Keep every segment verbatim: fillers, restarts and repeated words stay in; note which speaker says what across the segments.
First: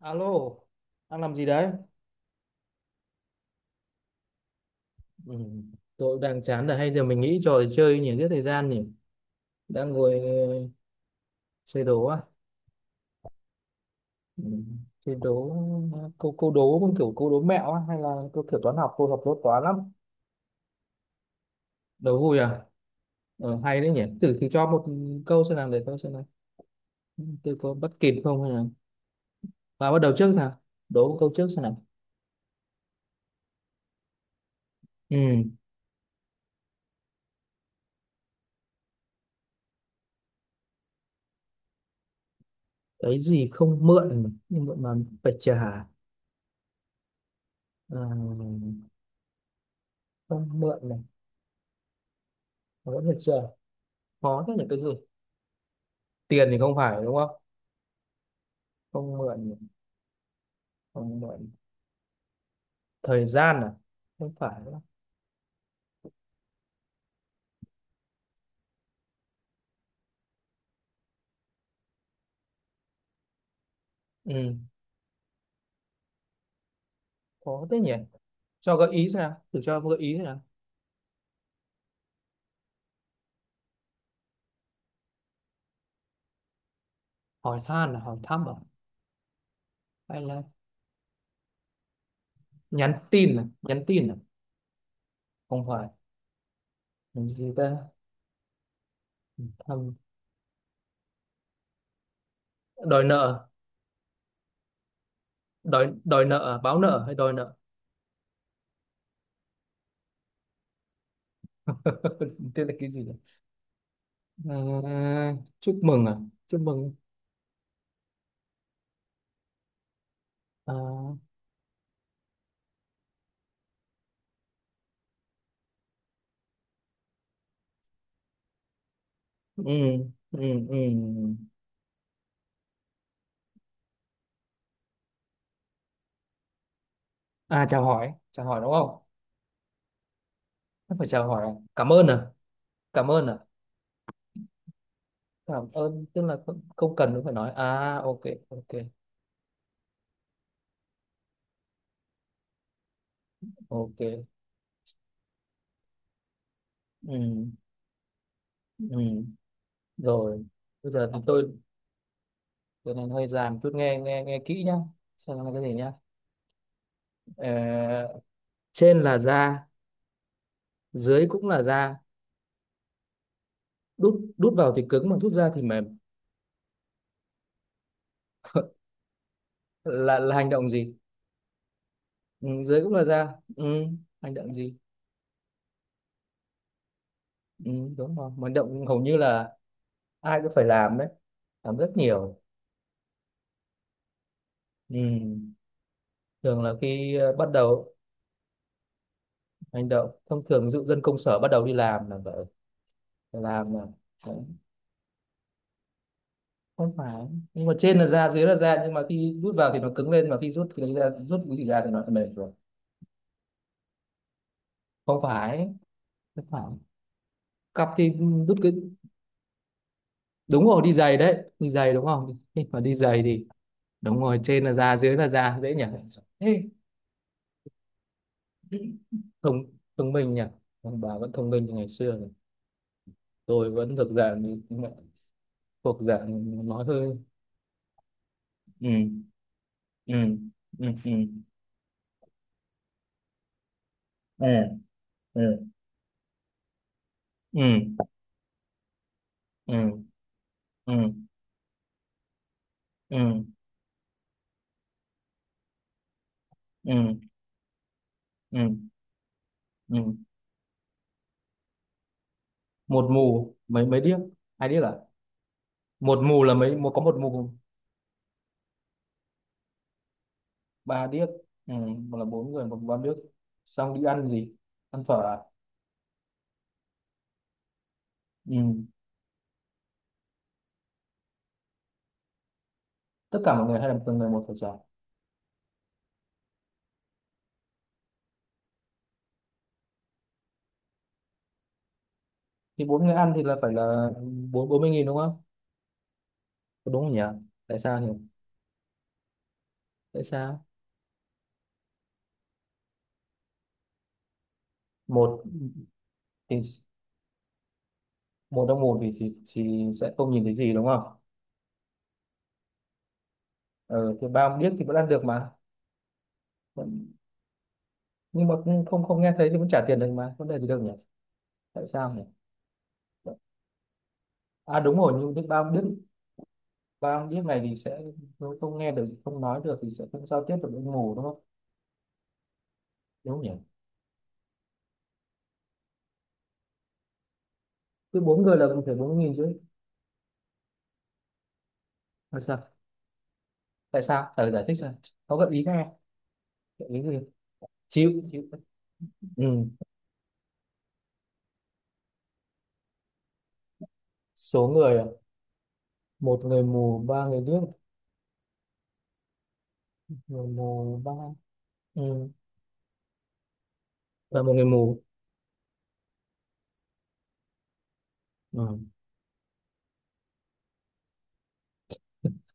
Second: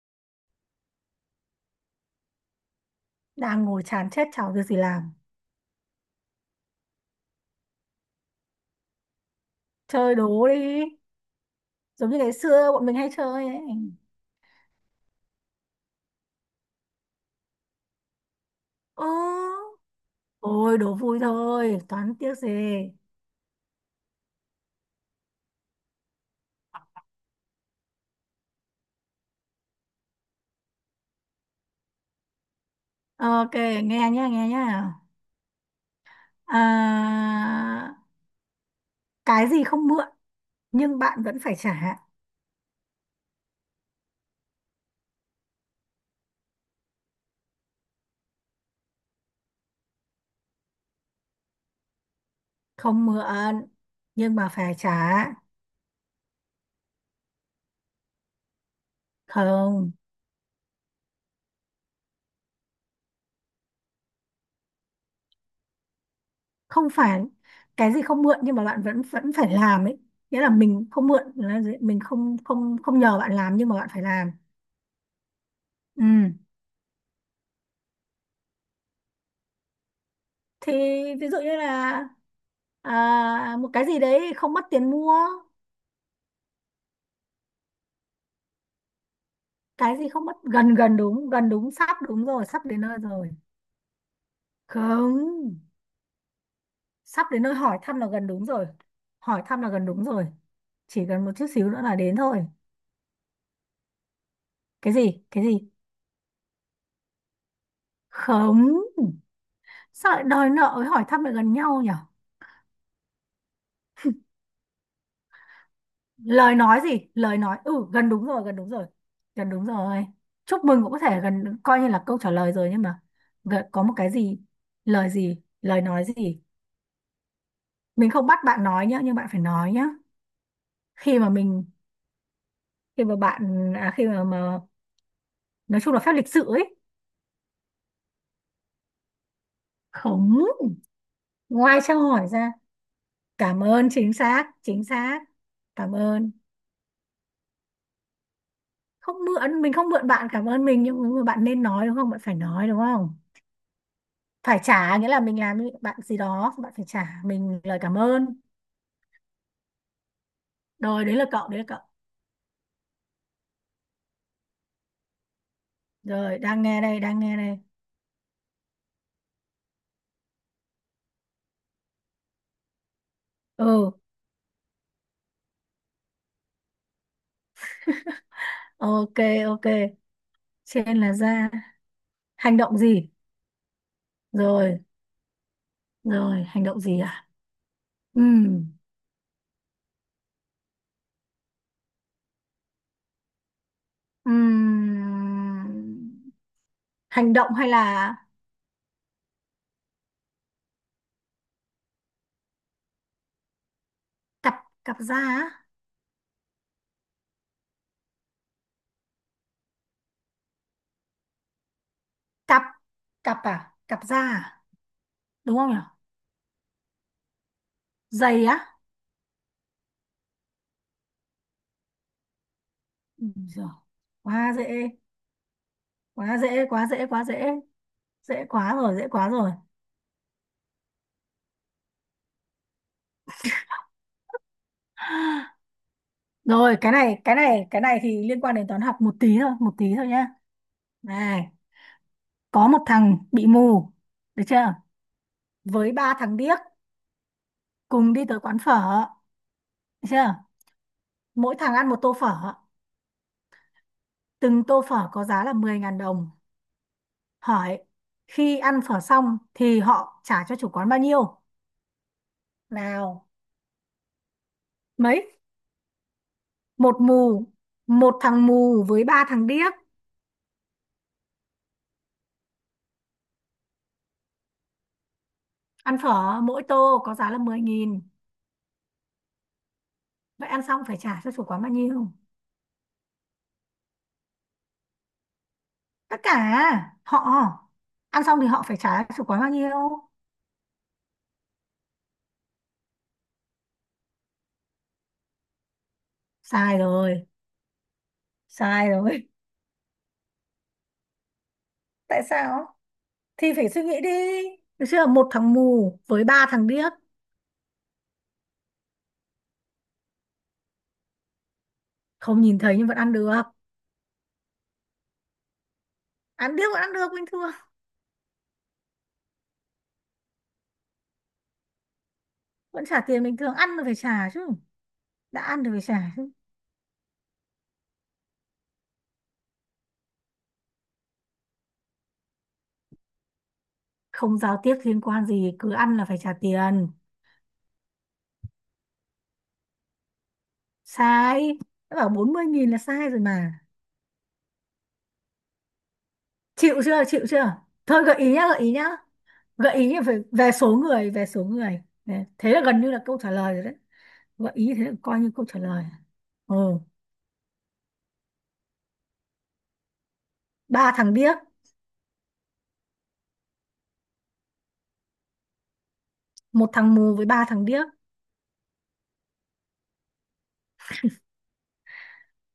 Speaker 1: Alo, đang làm gì đấy?
Speaker 2: Đang ngồi chán chết, chả có việc gì làm.
Speaker 1: Ừ, tôi cũng đang chán rồi, hay giờ mình nghĩ trò để chơi nhỉ, giết thời gian nhỉ. Đang
Speaker 2: Chơi
Speaker 1: ngồi
Speaker 2: đố
Speaker 1: ờ,
Speaker 2: đi,
Speaker 1: chơi đố
Speaker 2: giống
Speaker 1: à?
Speaker 2: như ngày xưa bọn mình hay chơi ấy.
Speaker 1: Ừ, chơi đố ờ, câu câu đố cũng kiểu câu đố mẹo á, hay là câu kiểu toán học,
Speaker 2: Ồ,
Speaker 1: câu học đố toán lắm.
Speaker 2: ôi đố vui thôi, toán
Speaker 1: Đố
Speaker 2: tiếc
Speaker 1: vui
Speaker 2: gì.
Speaker 1: à? Ờ, hay đấy nhỉ. Thử thử cho một câu xem nào để tôi xem nào. Tôi có bắt kịp không hay là và bắt đầu trước nào. Đố một câu trước xem nào.
Speaker 2: Ờ, ok, nghe nhá, nghe nhá.
Speaker 1: Ừ,
Speaker 2: à, cái gì không mượn nhưng bạn vẫn phải trả?
Speaker 1: cái gì không mượn nhưng mượn mà phải trả. Ờ, không mượn này, mà vẫn
Speaker 2: Không
Speaker 1: phải trả.
Speaker 2: mượn nhưng
Speaker 1: Khó
Speaker 2: mà
Speaker 1: thế nhỉ,
Speaker 2: phải
Speaker 1: cái gì?
Speaker 2: trả.
Speaker 1: Tiền thì không phải đúng không, không mượn,
Speaker 2: Không.
Speaker 1: không mượn thời gian à, không phải đúng không?
Speaker 2: Không phải. Cái gì không mượn nhưng mà bạn vẫn vẫn phải làm ấy. Nghĩa là mình không mượn là gì? Mình không không không nhờ bạn làm nhưng mà bạn phải làm.
Speaker 1: Ừ,
Speaker 2: Ừ.
Speaker 1: có thế nhỉ, cho gợi ý xem nào, thử cho gợi ý xem nào.
Speaker 2: Thì ví dụ như là, à, một cái gì đấy không mất tiền mua.
Speaker 1: Hỏi han là hỏi thăm à,
Speaker 2: Cái gì
Speaker 1: hay
Speaker 2: không mất,
Speaker 1: là
Speaker 2: gần gần đúng, gần đúng, sắp đúng rồi, sắp đến
Speaker 1: nhắn
Speaker 2: nơi rồi.
Speaker 1: tin à, nhắn tin à,
Speaker 2: Không.
Speaker 1: không phải.
Speaker 2: Sắp
Speaker 1: Làm
Speaker 2: đến
Speaker 1: gì
Speaker 2: nơi, hỏi
Speaker 1: ta,
Speaker 2: thăm là gần đúng rồi. Hỏi thăm là gần
Speaker 1: thăm,
Speaker 2: đúng rồi. Chỉ cần một chút xíu nữa là đến thôi.
Speaker 1: đòi nợ,
Speaker 2: Cái gì, cái gì?
Speaker 1: đòi đòi nợ à? Báo nợ hay đòi nợ?
Speaker 2: Không. Sao lại đòi nợ với hỏi thăm lại gần nhau nhỉ?
Speaker 1: Tên là cái gì nhỉ? Ờ, chúc mừng à,
Speaker 2: Lời
Speaker 1: chúc
Speaker 2: nói
Speaker 1: mừng
Speaker 2: gì, lời nói, ừ, gần đúng rồi, gần đúng rồi. Gần đúng rồi. Chúc
Speaker 1: à,
Speaker 2: mừng cũng có thể gần coi như là câu trả lời rồi nhưng mà gần, có một cái gì. Lời gì, lời nói gì. Mình không bắt bạn nói nhá nhưng bạn phải
Speaker 1: ừ,
Speaker 2: nói nhá.
Speaker 1: ừ,
Speaker 2: Khi mà
Speaker 1: ừ.
Speaker 2: mình, khi mà bạn, à, khi mà, mà nói chung là phép lịch sự ấy.
Speaker 1: À, chào hỏi, chào hỏi đúng không?
Speaker 2: Không.
Speaker 1: Không phải chào hỏi à?
Speaker 2: Ngoài
Speaker 1: Cảm
Speaker 2: trao
Speaker 1: ơn à,
Speaker 2: hỏi ra.
Speaker 1: cảm ơn à,
Speaker 2: Cảm ơn, chính xác, chính xác.
Speaker 1: cảm
Speaker 2: Cảm
Speaker 1: ơn tức
Speaker 2: ơn.
Speaker 1: là không, không cần phải nói à, ok, ok,
Speaker 2: Không mượn, mình không mượn bạn cảm ơn mình, nhưng mà bạn nên nói, đúng không? Bạn phải nói, đúng không?
Speaker 1: ok,
Speaker 2: Phải trả nghĩa là mình làm với bạn gì đó, bạn phải trả
Speaker 1: ừ,
Speaker 2: mình lời cảm ơn.
Speaker 1: ừ. Rồi bây
Speaker 2: Rồi,
Speaker 1: giờ
Speaker 2: đấy
Speaker 1: thì
Speaker 2: là cậu,
Speaker 1: tôi
Speaker 2: đấy là cậu.
Speaker 1: tôi nên hơi dài một chút, nghe nghe nghe kỹ nhá, xem nó là cái gì nhá.
Speaker 2: Rồi, đang nghe đây, đang nghe đây.
Speaker 1: Ờ, trên là da, dưới cũng là da,
Speaker 2: Ừ.
Speaker 1: đút đút vào thì cứng mà rút ra thì mềm.
Speaker 2: Ok, ok.
Speaker 1: là là hành động gì,
Speaker 2: Trên là ra,
Speaker 1: ừ,
Speaker 2: hành động
Speaker 1: dưới cũng là
Speaker 2: gì?
Speaker 1: da, ừ, hành động gì,
Speaker 2: Rồi, rồi, hành động gì à?
Speaker 1: ừ, đúng rồi. Mà hành
Speaker 2: Ừm.
Speaker 1: động hầu như là ai cũng phải làm đấy, làm rất nhiều, ừ.
Speaker 2: Ừm.
Speaker 1: Thường là khi ờ,
Speaker 2: Hành
Speaker 1: bắt
Speaker 2: động hay
Speaker 1: đầu
Speaker 2: là
Speaker 1: hành động thông thường, ví dụ dân công sở bắt đầu đi làm là vậy, làm là đấy.
Speaker 2: cặp, cặp da á.
Speaker 1: Không phải, nhưng mà trên là da dưới là da, nhưng mà khi rút vào thì nó cứng lên, mà khi rút thì ra, rút cái gì ra thì nó lại mềm rồi.
Speaker 2: Cặp cặp à? Cặp da à?
Speaker 1: Không
Speaker 2: Đúng
Speaker 1: phải,
Speaker 2: không nhỉ?
Speaker 1: không phải, cặp thì,
Speaker 2: Giày
Speaker 1: rút
Speaker 2: á.
Speaker 1: cái, đúng rồi đi giày đấy, đi giày đúng không, nhưng mà đi giày
Speaker 2: Ừm,
Speaker 1: thì
Speaker 2: giời,
Speaker 1: đúng rồi,
Speaker 2: quá
Speaker 1: trên là
Speaker 2: dễ,
Speaker 1: da dưới là da, dễ nhỉ.
Speaker 2: quá
Speaker 1: Ê,
Speaker 2: dễ, quá dễ. Quá dễ, dễ quá rồi, dễ quá rồi.
Speaker 1: thông, thông minh nhỉ, ông bà vẫn thông minh như ngày xưa rồi. Tôi vẫn thực dạng, thuộc dạng,
Speaker 2: Rồi,
Speaker 1: nói
Speaker 2: cái
Speaker 1: hơi,
Speaker 2: này, cái này, cái này thì liên quan đến toán học
Speaker 1: ừ,
Speaker 2: một tí thôi, một tí thôi
Speaker 1: ừ,
Speaker 2: nhá.
Speaker 1: ừ, ừ,
Speaker 2: Này, có một thằng bị mù, được
Speaker 1: ừ,
Speaker 2: chưa?
Speaker 1: ừ,
Speaker 2: Với ba thằng điếc
Speaker 1: ừ,
Speaker 2: cùng đi tới quán phở,
Speaker 1: ừ,
Speaker 2: được chưa?
Speaker 1: ừ,
Speaker 2: Mỗi thằng ăn một tô phở,
Speaker 1: ừ,
Speaker 2: từng tô phở có giá là mười ngàn đồng.
Speaker 1: ừ,
Speaker 2: Hỏi khi ăn
Speaker 1: ừ,
Speaker 2: phở xong thì
Speaker 1: ừ.
Speaker 2: họ trả cho chủ quán bao nhiêu?
Speaker 1: Một
Speaker 2: Nào,
Speaker 1: mù mấy mấy điếc, hai điếc à,
Speaker 2: mấy?
Speaker 1: một mù là mấy, một có
Speaker 2: Một
Speaker 1: một
Speaker 2: mù,
Speaker 1: mù,
Speaker 2: một thằng mù với ba thằng điếc.
Speaker 1: ba điếc, ừ, một là bốn người một ba điếc, xong đi ăn gì, ăn phở à,
Speaker 2: Ăn phở mỗi tô có giá là mười nghìn.
Speaker 1: ừ,
Speaker 2: Vậy ăn xong phải trả cho chủ quán bao nhiêu?
Speaker 1: tất cả mọi người hay là từng người một phải trả?
Speaker 2: Tất cả. Họ ăn xong thì họ phải trả chủ quán bao nhiêu?
Speaker 1: Thì bốn người ăn thì là phải là bốn bốn mươi nghìn đúng không?
Speaker 2: Sai
Speaker 1: Có đúng không nhỉ,
Speaker 2: rồi.
Speaker 1: tại sao nhỉ,
Speaker 2: Sai rồi.
Speaker 1: tại sao,
Speaker 2: Tại sao? Thì phải suy nghĩ đi. Được chưa? Một
Speaker 1: một
Speaker 2: thằng mù với ba
Speaker 1: thì
Speaker 2: thằng điếc.
Speaker 1: một trong một thì, thì, thì sẽ không nhìn thấy gì đúng không?
Speaker 2: Không nhìn thấy nhưng vẫn ăn được.
Speaker 1: Ừ, thì ba điếc thì vẫn ăn được mà.
Speaker 2: Ăn, điếc vẫn ăn được bình thường.
Speaker 1: Nhưng mà cũng không, không nghe thấy thì vẫn trả tiền được mà, vấn đề gì đâu nhỉ, tại sao nhỉ?
Speaker 2: Vẫn trả tiền bình thường, ăn là phải trả chứ.
Speaker 1: À đúng rồi, nhưng
Speaker 2: Đã
Speaker 1: biết bao
Speaker 2: ăn thì phải
Speaker 1: biết,
Speaker 2: trả chứ.
Speaker 1: bao biết này thì sẽ không, không nghe được không nói được thì sẽ không giao tiếp được với mù đúng không, đúng không nhỉ?
Speaker 2: Không giao tiếp liên quan gì, cứ ăn là phải trả tiền.
Speaker 1: Cứ bốn người là cũng phải bốn nghìn chứ.
Speaker 2: Sai. Đã bảo bốn
Speaker 1: Tại
Speaker 2: mươi nghìn
Speaker 1: sao,
Speaker 2: là sai rồi mà.
Speaker 1: tại sao thử giải thích xem, có gợi ý nghe,
Speaker 2: Chịu
Speaker 1: gợi ý
Speaker 2: chưa,
Speaker 1: gì,
Speaker 2: chịu chưa? Thôi gợi
Speaker 1: chịu
Speaker 2: ý
Speaker 1: chịu,
Speaker 2: nhá, gợi ý nhá.
Speaker 1: ừ.
Speaker 2: Gợi ý về, về số người, về số người. Nè, thế là gần như là câu trả lời rồi đấy. Gợi
Speaker 1: Số
Speaker 2: ý thế là
Speaker 1: người à?
Speaker 2: coi như câu trả lời.
Speaker 1: Một
Speaker 2: Ừ.
Speaker 1: người mù ba người điếc, người
Speaker 2: Ba
Speaker 1: mù ba,
Speaker 2: thằng điếc.
Speaker 1: ừ. Và một người mù,
Speaker 2: Một thằng mù với ba thằng điếc.
Speaker 1: ừ.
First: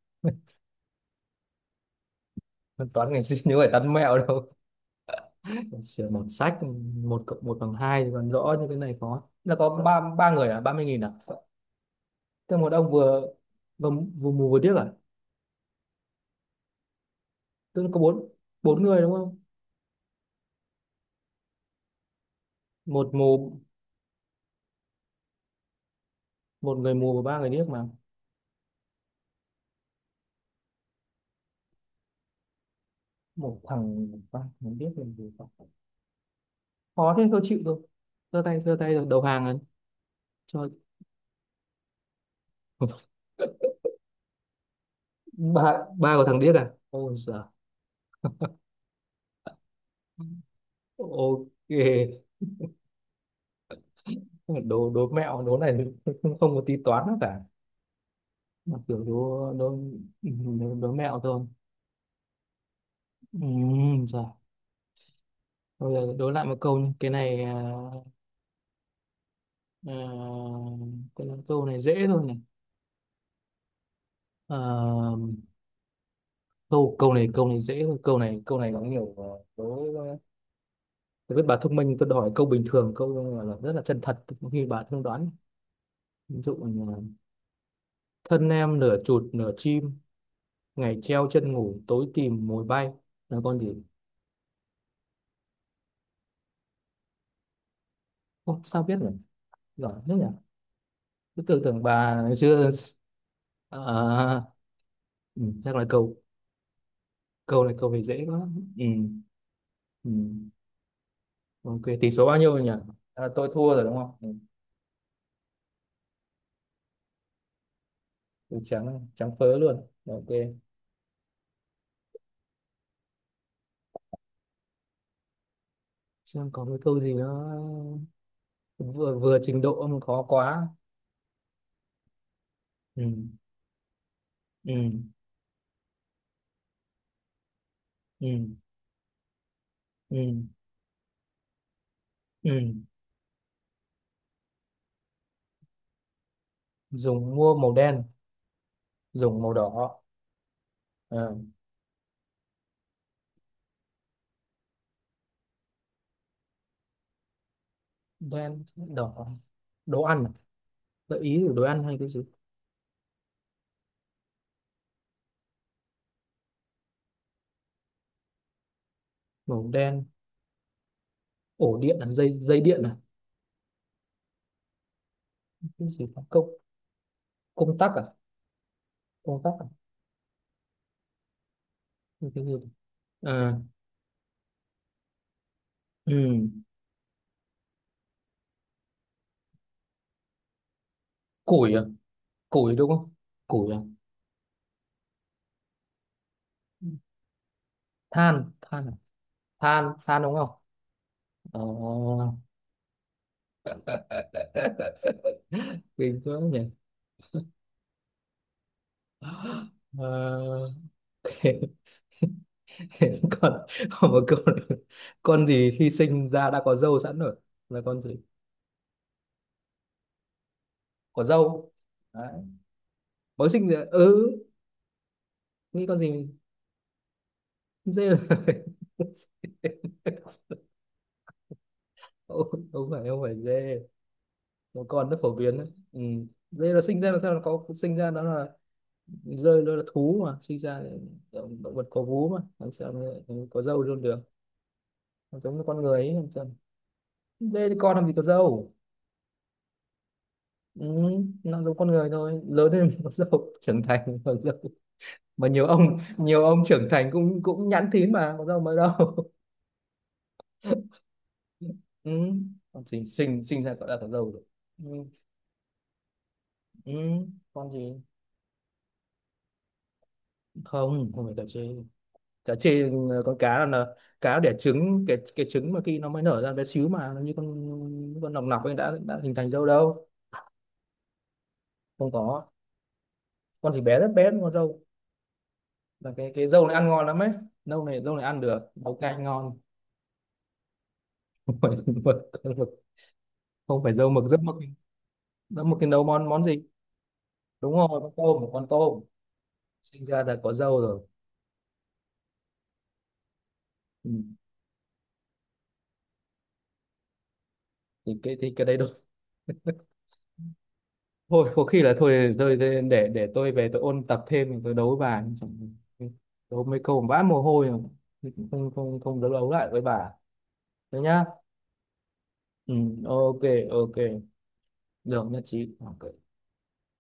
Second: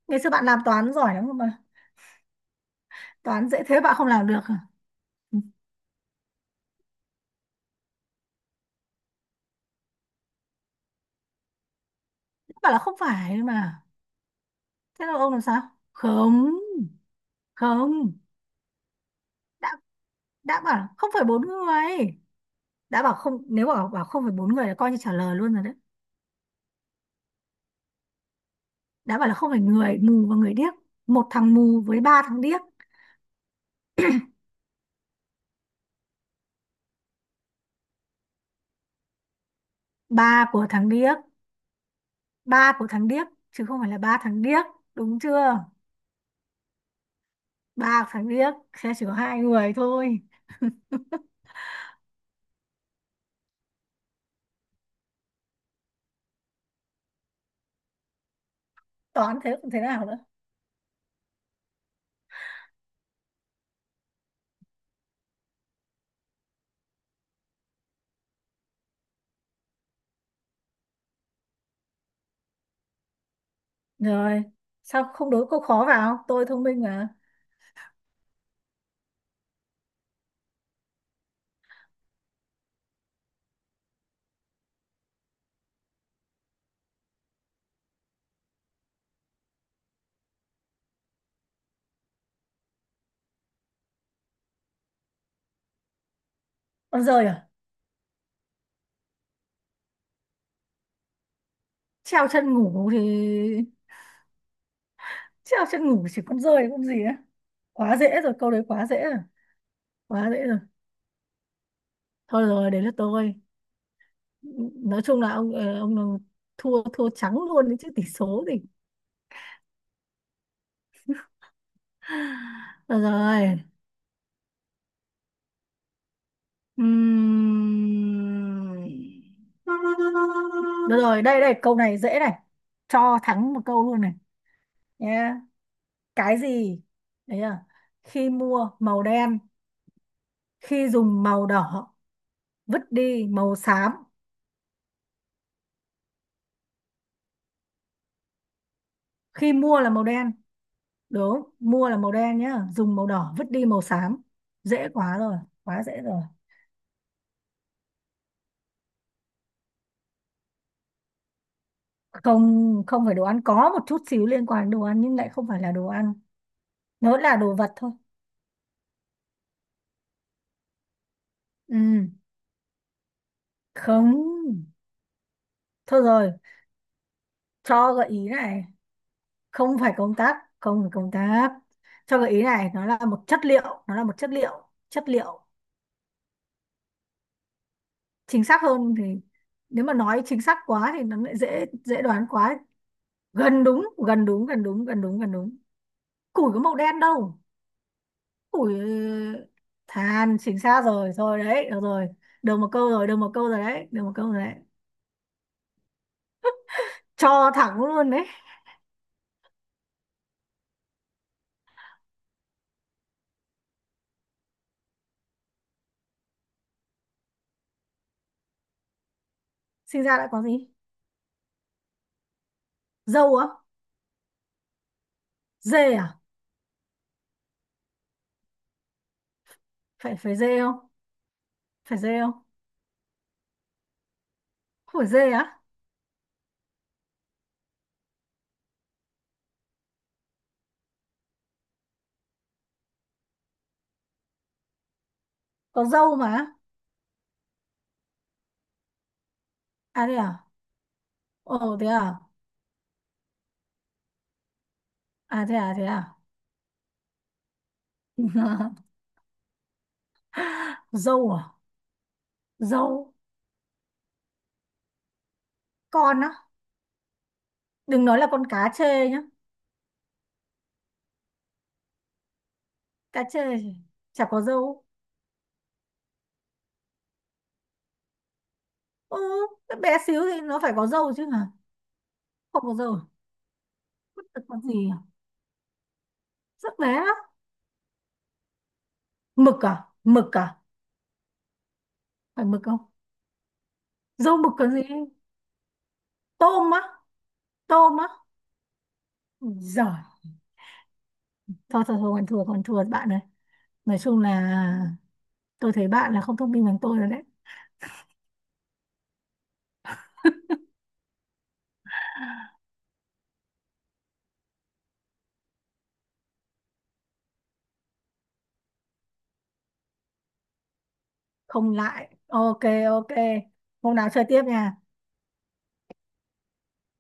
Speaker 2: Ngày xưa bạn làm toán giỏi lắm cơ mà.
Speaker 1: Toán ngày xưa
Speaker 2: Toán
Speaker 1: nhớ
Speaker 2: dễ
Speaker 1: phải
Speaker 2: thế
Speaker 1: tán
Speaker 2: bạn không
Speaker 1: mẹo
Speaker 2: làm được
Speaker 1: đâu,
Speaker 2: à? Ừ.
Speaker 1: sửa một sách, một cộng một bằng hai thì còn rõ, như cái này có là có ba ba người à, ba mươi nghìn à, tức là một
Speaker 2: Bảo là
Speaker 1: ông
Speaker 2: không
Speaker 1: vừa,
Speaker 2: phải mà.
Speaker 1: vừa, vừa mù vừa điếc à?
Speaker 2: Thế là ông làm sao? Không.
Speaker 1: Tức là có
Speaker 2: Không.
Speaker 1: bốn, bốn người đúng không,
Speaker 2: Đã đã bảo là không phải bốn người. Đã
Speaker 1: một
Speaker 2: bảo không,
Speaker 1: mù,
Speaker 2: nếu bảo bảo không phải bốn người là coi như trả lời luôn rồi đấy.
Speaker 1: một người mù và ba người điếc mà,
Speaker 2: Đã bảo là không phải người mù và người điếc. Một thằng mù với ba thằng điếc.
Speaker 1: một thằng, ba người điếc mình thì khó. Khó thế tôi chịu thôi, giơ tay giơ tay rồi, đầu hàng rồi,
Speaker 2: Ba của
Speaker 1: cho,
Speaker 2: thằng điếc. Ba của thằng điếc chứ không phải là ba thằng điếc. Đúng chưa?
Speaker 1: ba, ba của thằng điếc à, ôi giời.
Speaker 2: Ba của thằng điếc sẽ chỉ có hai người thôi.
Speaker 1: Ok đố đố mẹo đố này không có tí toán nào cả, một kiểu
Speaker 2: Toán
Speaker 1: đố
Speaker 2: thế cũng
Speaker 1: đố,
Speaker 2: thế nào nữa.
Speaker 1: đố, đố mẹo thôi. Ừ, rồi bây giờ đố lại một câu nhé, cái này à, à, cái này, câu này dễ thôi này,
Speaker 2: Rồi, sao
Speaker 1: à,
Speaker 2: không đố câu khó vào, tôi thông minh
Speaker 1: câu
Speaker 2: mà.
Speaker 1: câu này câu này dễ thôi, câu này câu này có nhiều à, đố ờ, tôi biết bà thông minh, tôi đòi câu bình thường, câu là, là rất là chân thật, có khi bà không đoán. Ví dụ như là, thân em nửa chuột nửa chim, ngày treo chân ngủ tối tìm mồi bay, là con gì?
Speaker 2: Con dơi à?
Speaker 1: Ô, sao biết nhỉ, giỏi thế nhỉ, tôi tưởng tưởng bà
Speaker 2: Treo
Speaker 1: ngày
Speaker 2: chân
Speaker 1: xưa.
Speaker 2: ngủ thì,
Speaker 1: À, ừ,
Speaker 2: treo
Speaker 1: chắc là
Speaker 2: chân ngủ
Speaker 1: câu,
Speaker 2: chỉ con dơi cũng gì á.
Speaker 1: câu này câu
Speaker 2: Quá
Speaker 1: này
Speaker 2: dễ
Speaker 1: dễ
Speaker 2: rồi,
Speaker 1: quá,
Speaker 2: câu đấy
Speaker 1: ừ,
Speaker 2: quá dễ rồi.
Speaker 1: ừ.
Speaker 2: Quá dễ rồi.
Speaker 1: Ok tỷ số bao
Speaker 2: Thôi
Speaker 1: nhiêu rồi nhỉ,
Speaker 2: rồi, đấy là
Speaker 1: à,
Speaker 2: tôi.
Speaker 1: tôi thua rồi đúng không, ừ.
Speaker 2: Nói chung là ông, ờ, ông thua, thua trắng luôn đấy chứ tỷ số thì.
Speaker 1: Tôi trắng trắng phớ luôn, ok.
Speaker 2: Rồi, rồi.
Speaker 1: Xem có cái câu gì nó
Speaker 2: Ừm.
Speaker 1: vừa vừa trình độ mà khó quá,
Speaker 2: Được rồi, đây đây, câu này dễ này.
Speaker 1: ừ,
Speaker 2: Cho thắng một câu luôn này.
Speaker 1: ừ,
Speaker 2: Nhá. Cái gì? Đấy à.
Speaker 1: ừ,
Speaker 2: Khi mua màu đen,
Speaker 1: ừ,
Speaker 2: khi dùng màu đỏ,
Speaker 1: ừ.
Speaker 2: vứt đi màu xám.
Speaker 1: Dùng mua màu đen, dùng màu
Speaker 2: Khi mua là
Speaker 1: đỏ.
Speaker 2: màu đen,
Speaker 1: Ờ,
Speaker 2: đúng, mua là màu đen nhá, dùng màu đỏ, vứt đi màu xám. Dễ quá rồi, quá dễ rồi.
Speaker 1: đen đỏ, đồ ăn à? Gợi ý của đồ ăn hay cái gì?
Speaker 2: Không, không phải đồ ăn, có một chút xíu liên quan đến đồ ăn nhưng lại không phải là đồ ăn. Nó là đồ vật thôi.
Speaker 1: Màu đen, ổ điện là
Speaker 2: Ừ,
Speaker 1: dây dây điện à,
Speaker 2: không.
Speaker 1: cái
Speaker 2: Thôi
Speaker 1: gì,
Speaker 2: rồi,
Speaker 1: công, công tắc
Speaker 2: cho
Speaker 1: à,
Speaker 2: gợi ý này.
Speaker 1: công tắc à,
Speaker 2: Không phải công tắc, không phải công tắc. Cho gợi
Speaker 1: hay
Speaker 2: ý
Speaker 1: cái gì,
Speaker 2: này, nó là một chất
Speaker 1: ờ,
Speaker 2: liệu, nó là một chất liệu, chất liệu.
Speaker 1: ừ.
Speaker 2: Chính xác hơn thì, nếu mà nói chính xác quá thì nó lại dễ,
Speaker 1: Củi à?
Speaker 2: dễ đoán quá.
Speaker 1: Củi đúng không,
Speaker 2: Gần
Speaker 1: củi à?
Speaker 2: đúng, gần đúng, gần đúng, gần đúng, gần đúng. Củi có màu đen đâu.
Speaker 1: Than
Speaker 2: Củi,
Speaker 1: than à?
Speaker 2: ừ.
Speaker 1: Than than đúng
Speaker 2: Than
Speaker 1: không?
Speaker 2: chính xác rồi, rồi
Speaker 1: Ờ...
Speaker 2: đấy, được rồi. Được một câu rồi, được một câu rồi đấy, được một câu rồi đấy.
Speaker 1: Kinh quá nhỉ.
Speaker 2: Cho thẳng luôn đấy.
Speaker 1: Ờ... Còn, còn một câu nữa, con gì khi sinh ra đã có râu sẵn rồi, là con gì,
Speaker 2: Sinh ra đã có gì?
Speaker 1: có râu, đấy,
Speaker 2: Dâu á?
Speaker 1: mới sinh ra, ừ, nghĩ
Speaker 2: Dê
Speaker 1: con
Speaker 2: à?
Speaker 1: gì, dê là-
Speaker 2: Phải phải dê không? Phải dê không?
Speaker 1: Không, không phải, không phải dê, một
Speaker 2: Không phải
Speaker 1: con rất
Speaker 2: dê
Speaker 1: phổ biến
Speaker 2: á?
Speaker 1: đấy, ừ. Dê là sinh ra là sao nó có, sinh ra nó là, rơi nó là thú mà, sinh ra là động, động vật có vú mà, làm sao mà có râu luôn được, nó giống như con
Speaker 2: Có
Speaker 1: người ấy,
Speaker 2: dâu
Speaker 1: làm sao
Speaker 2: mà.
Speaker 1: đây thì con làm gì có râu,
Speaker 2: À đây à?
Speaker 1: ừ, nó giống
Speaker 2: Ồ
Speaker 1: con
Speaker 2: thế
Speaker 1: người
Speaker 2: à?
Speaker 1: thôi, lớn lên mới có râu, trưởng thành có râu,
Speaker 2: À
Speaker 1: mà
Speaker 2: thế
Speaker 1: nhiều
Speaker 2: à, thế
Speaker 1: ông
Speaker 2: à?
Speaker 1: nhiều ông trưởng thành cũng cũng nhẵn thín mà, có râu mới đâu.
Speaker 2: Dâu à?
Speaker 1: Ừ. Con sinh
Speaker 2: Dâu.
Speaker 1: sinh sinh ra gọi là có râu rồi, ừ.
Speaker 2: Con á?
Speaker 1: Ừ, con gì,
Speaker 2: Đừng nói là con cá chê nhá.
Speaker 1: không không phải đợi chứ, cá chê,
Speaker 2: Cá
Speaker 1: con
Speaker 2: chê
Speaker 1: cá là,
Speaker 2: thì
Speaker 1: là
Speaker 2: chả
Speaker 1: cá
Speaker 2: có
Speaker 1: đẻ
Speaker 2: dâu.
Speaker 1: trứng, cái cái trứng mà khi nó mới nở ra bé xíu mà nó như con con nòng nọc ấy, đã
Speaker 2: Ừ,
Speaker 1: đã hình thành râu
Speaker 2: cái bé
Speaker 1: đâu.
Speaker 2: xíu thì nó phải có dâu chứ hả?
Speaker 1: Không có,
Speaker 2: Không có dâu à?
Speaker 1: con chỉ bé rất bé
Speaker 2: Bất
Speaker 1: thôi,
Speaker 2: được.
Speaker 1: con
Speaker 2: Con
Speaker 1: râu
Speaker 2: gì à?
Speaker 1: là cái cái râu
Speaker 2: Rất
Speaker 1: này ăn
Speaker 2: bé
Speaker 1: ngon
Speaker 2: á.
Speaker 1: lắm ấy, râu này râu này ăn được nấu canh ngon.
Speaker 2: Mực à? Mực à?
Speaker 1: Không phải mực,
Speaker 2: Phải
Speaker 1: con
Speaker 2: mực
Speaker 1: mực.
Speaker 2: không?
Speaker 1: Không phải râu mực,
Speaker 2: Dâu
Speaker 1: rất
Speaker 2: mực
Speaker 1: mực,
Speaker 2: còn gì?
Speaker 1: rất mực thì nấu món món gì.
Speaker 2: Tôm á?
Speaker 1: Đúng rồi,
Speaker 2: Tôm á?
Speaker 1: con tôm, một con tôm
Speaker 2: Ui giời.
Speaker 1: sinh ra là có râu rồi.
Speaker 2: Thôi thôi thôi, còn thua, còn thua bạn ơi. Nói
Speaker 1: Ừ.
Speaker 2: chung là tôi thấy bạn là không thông minh bằng tôi rồi đấy.
Speaker 1: Thì cái thì cái đấy đúng, thôi có khi là thôi rồi, để để để tôi về tôi ôn tập thêm, tôi đấu với bà Chẳng- đấu mấy câu vã mồ hôi mà. Không không không đấu, đấu lại với bà thế nhá.
Speaker 2: Không lại. Ok,
Speaker 1: Ừ,
Speaker 2: ok.
Speaker 1: ok, ok,
Speaker 2: Hôm nào chơi tiếp nha.
Speaker 1: được nhất trí, ok.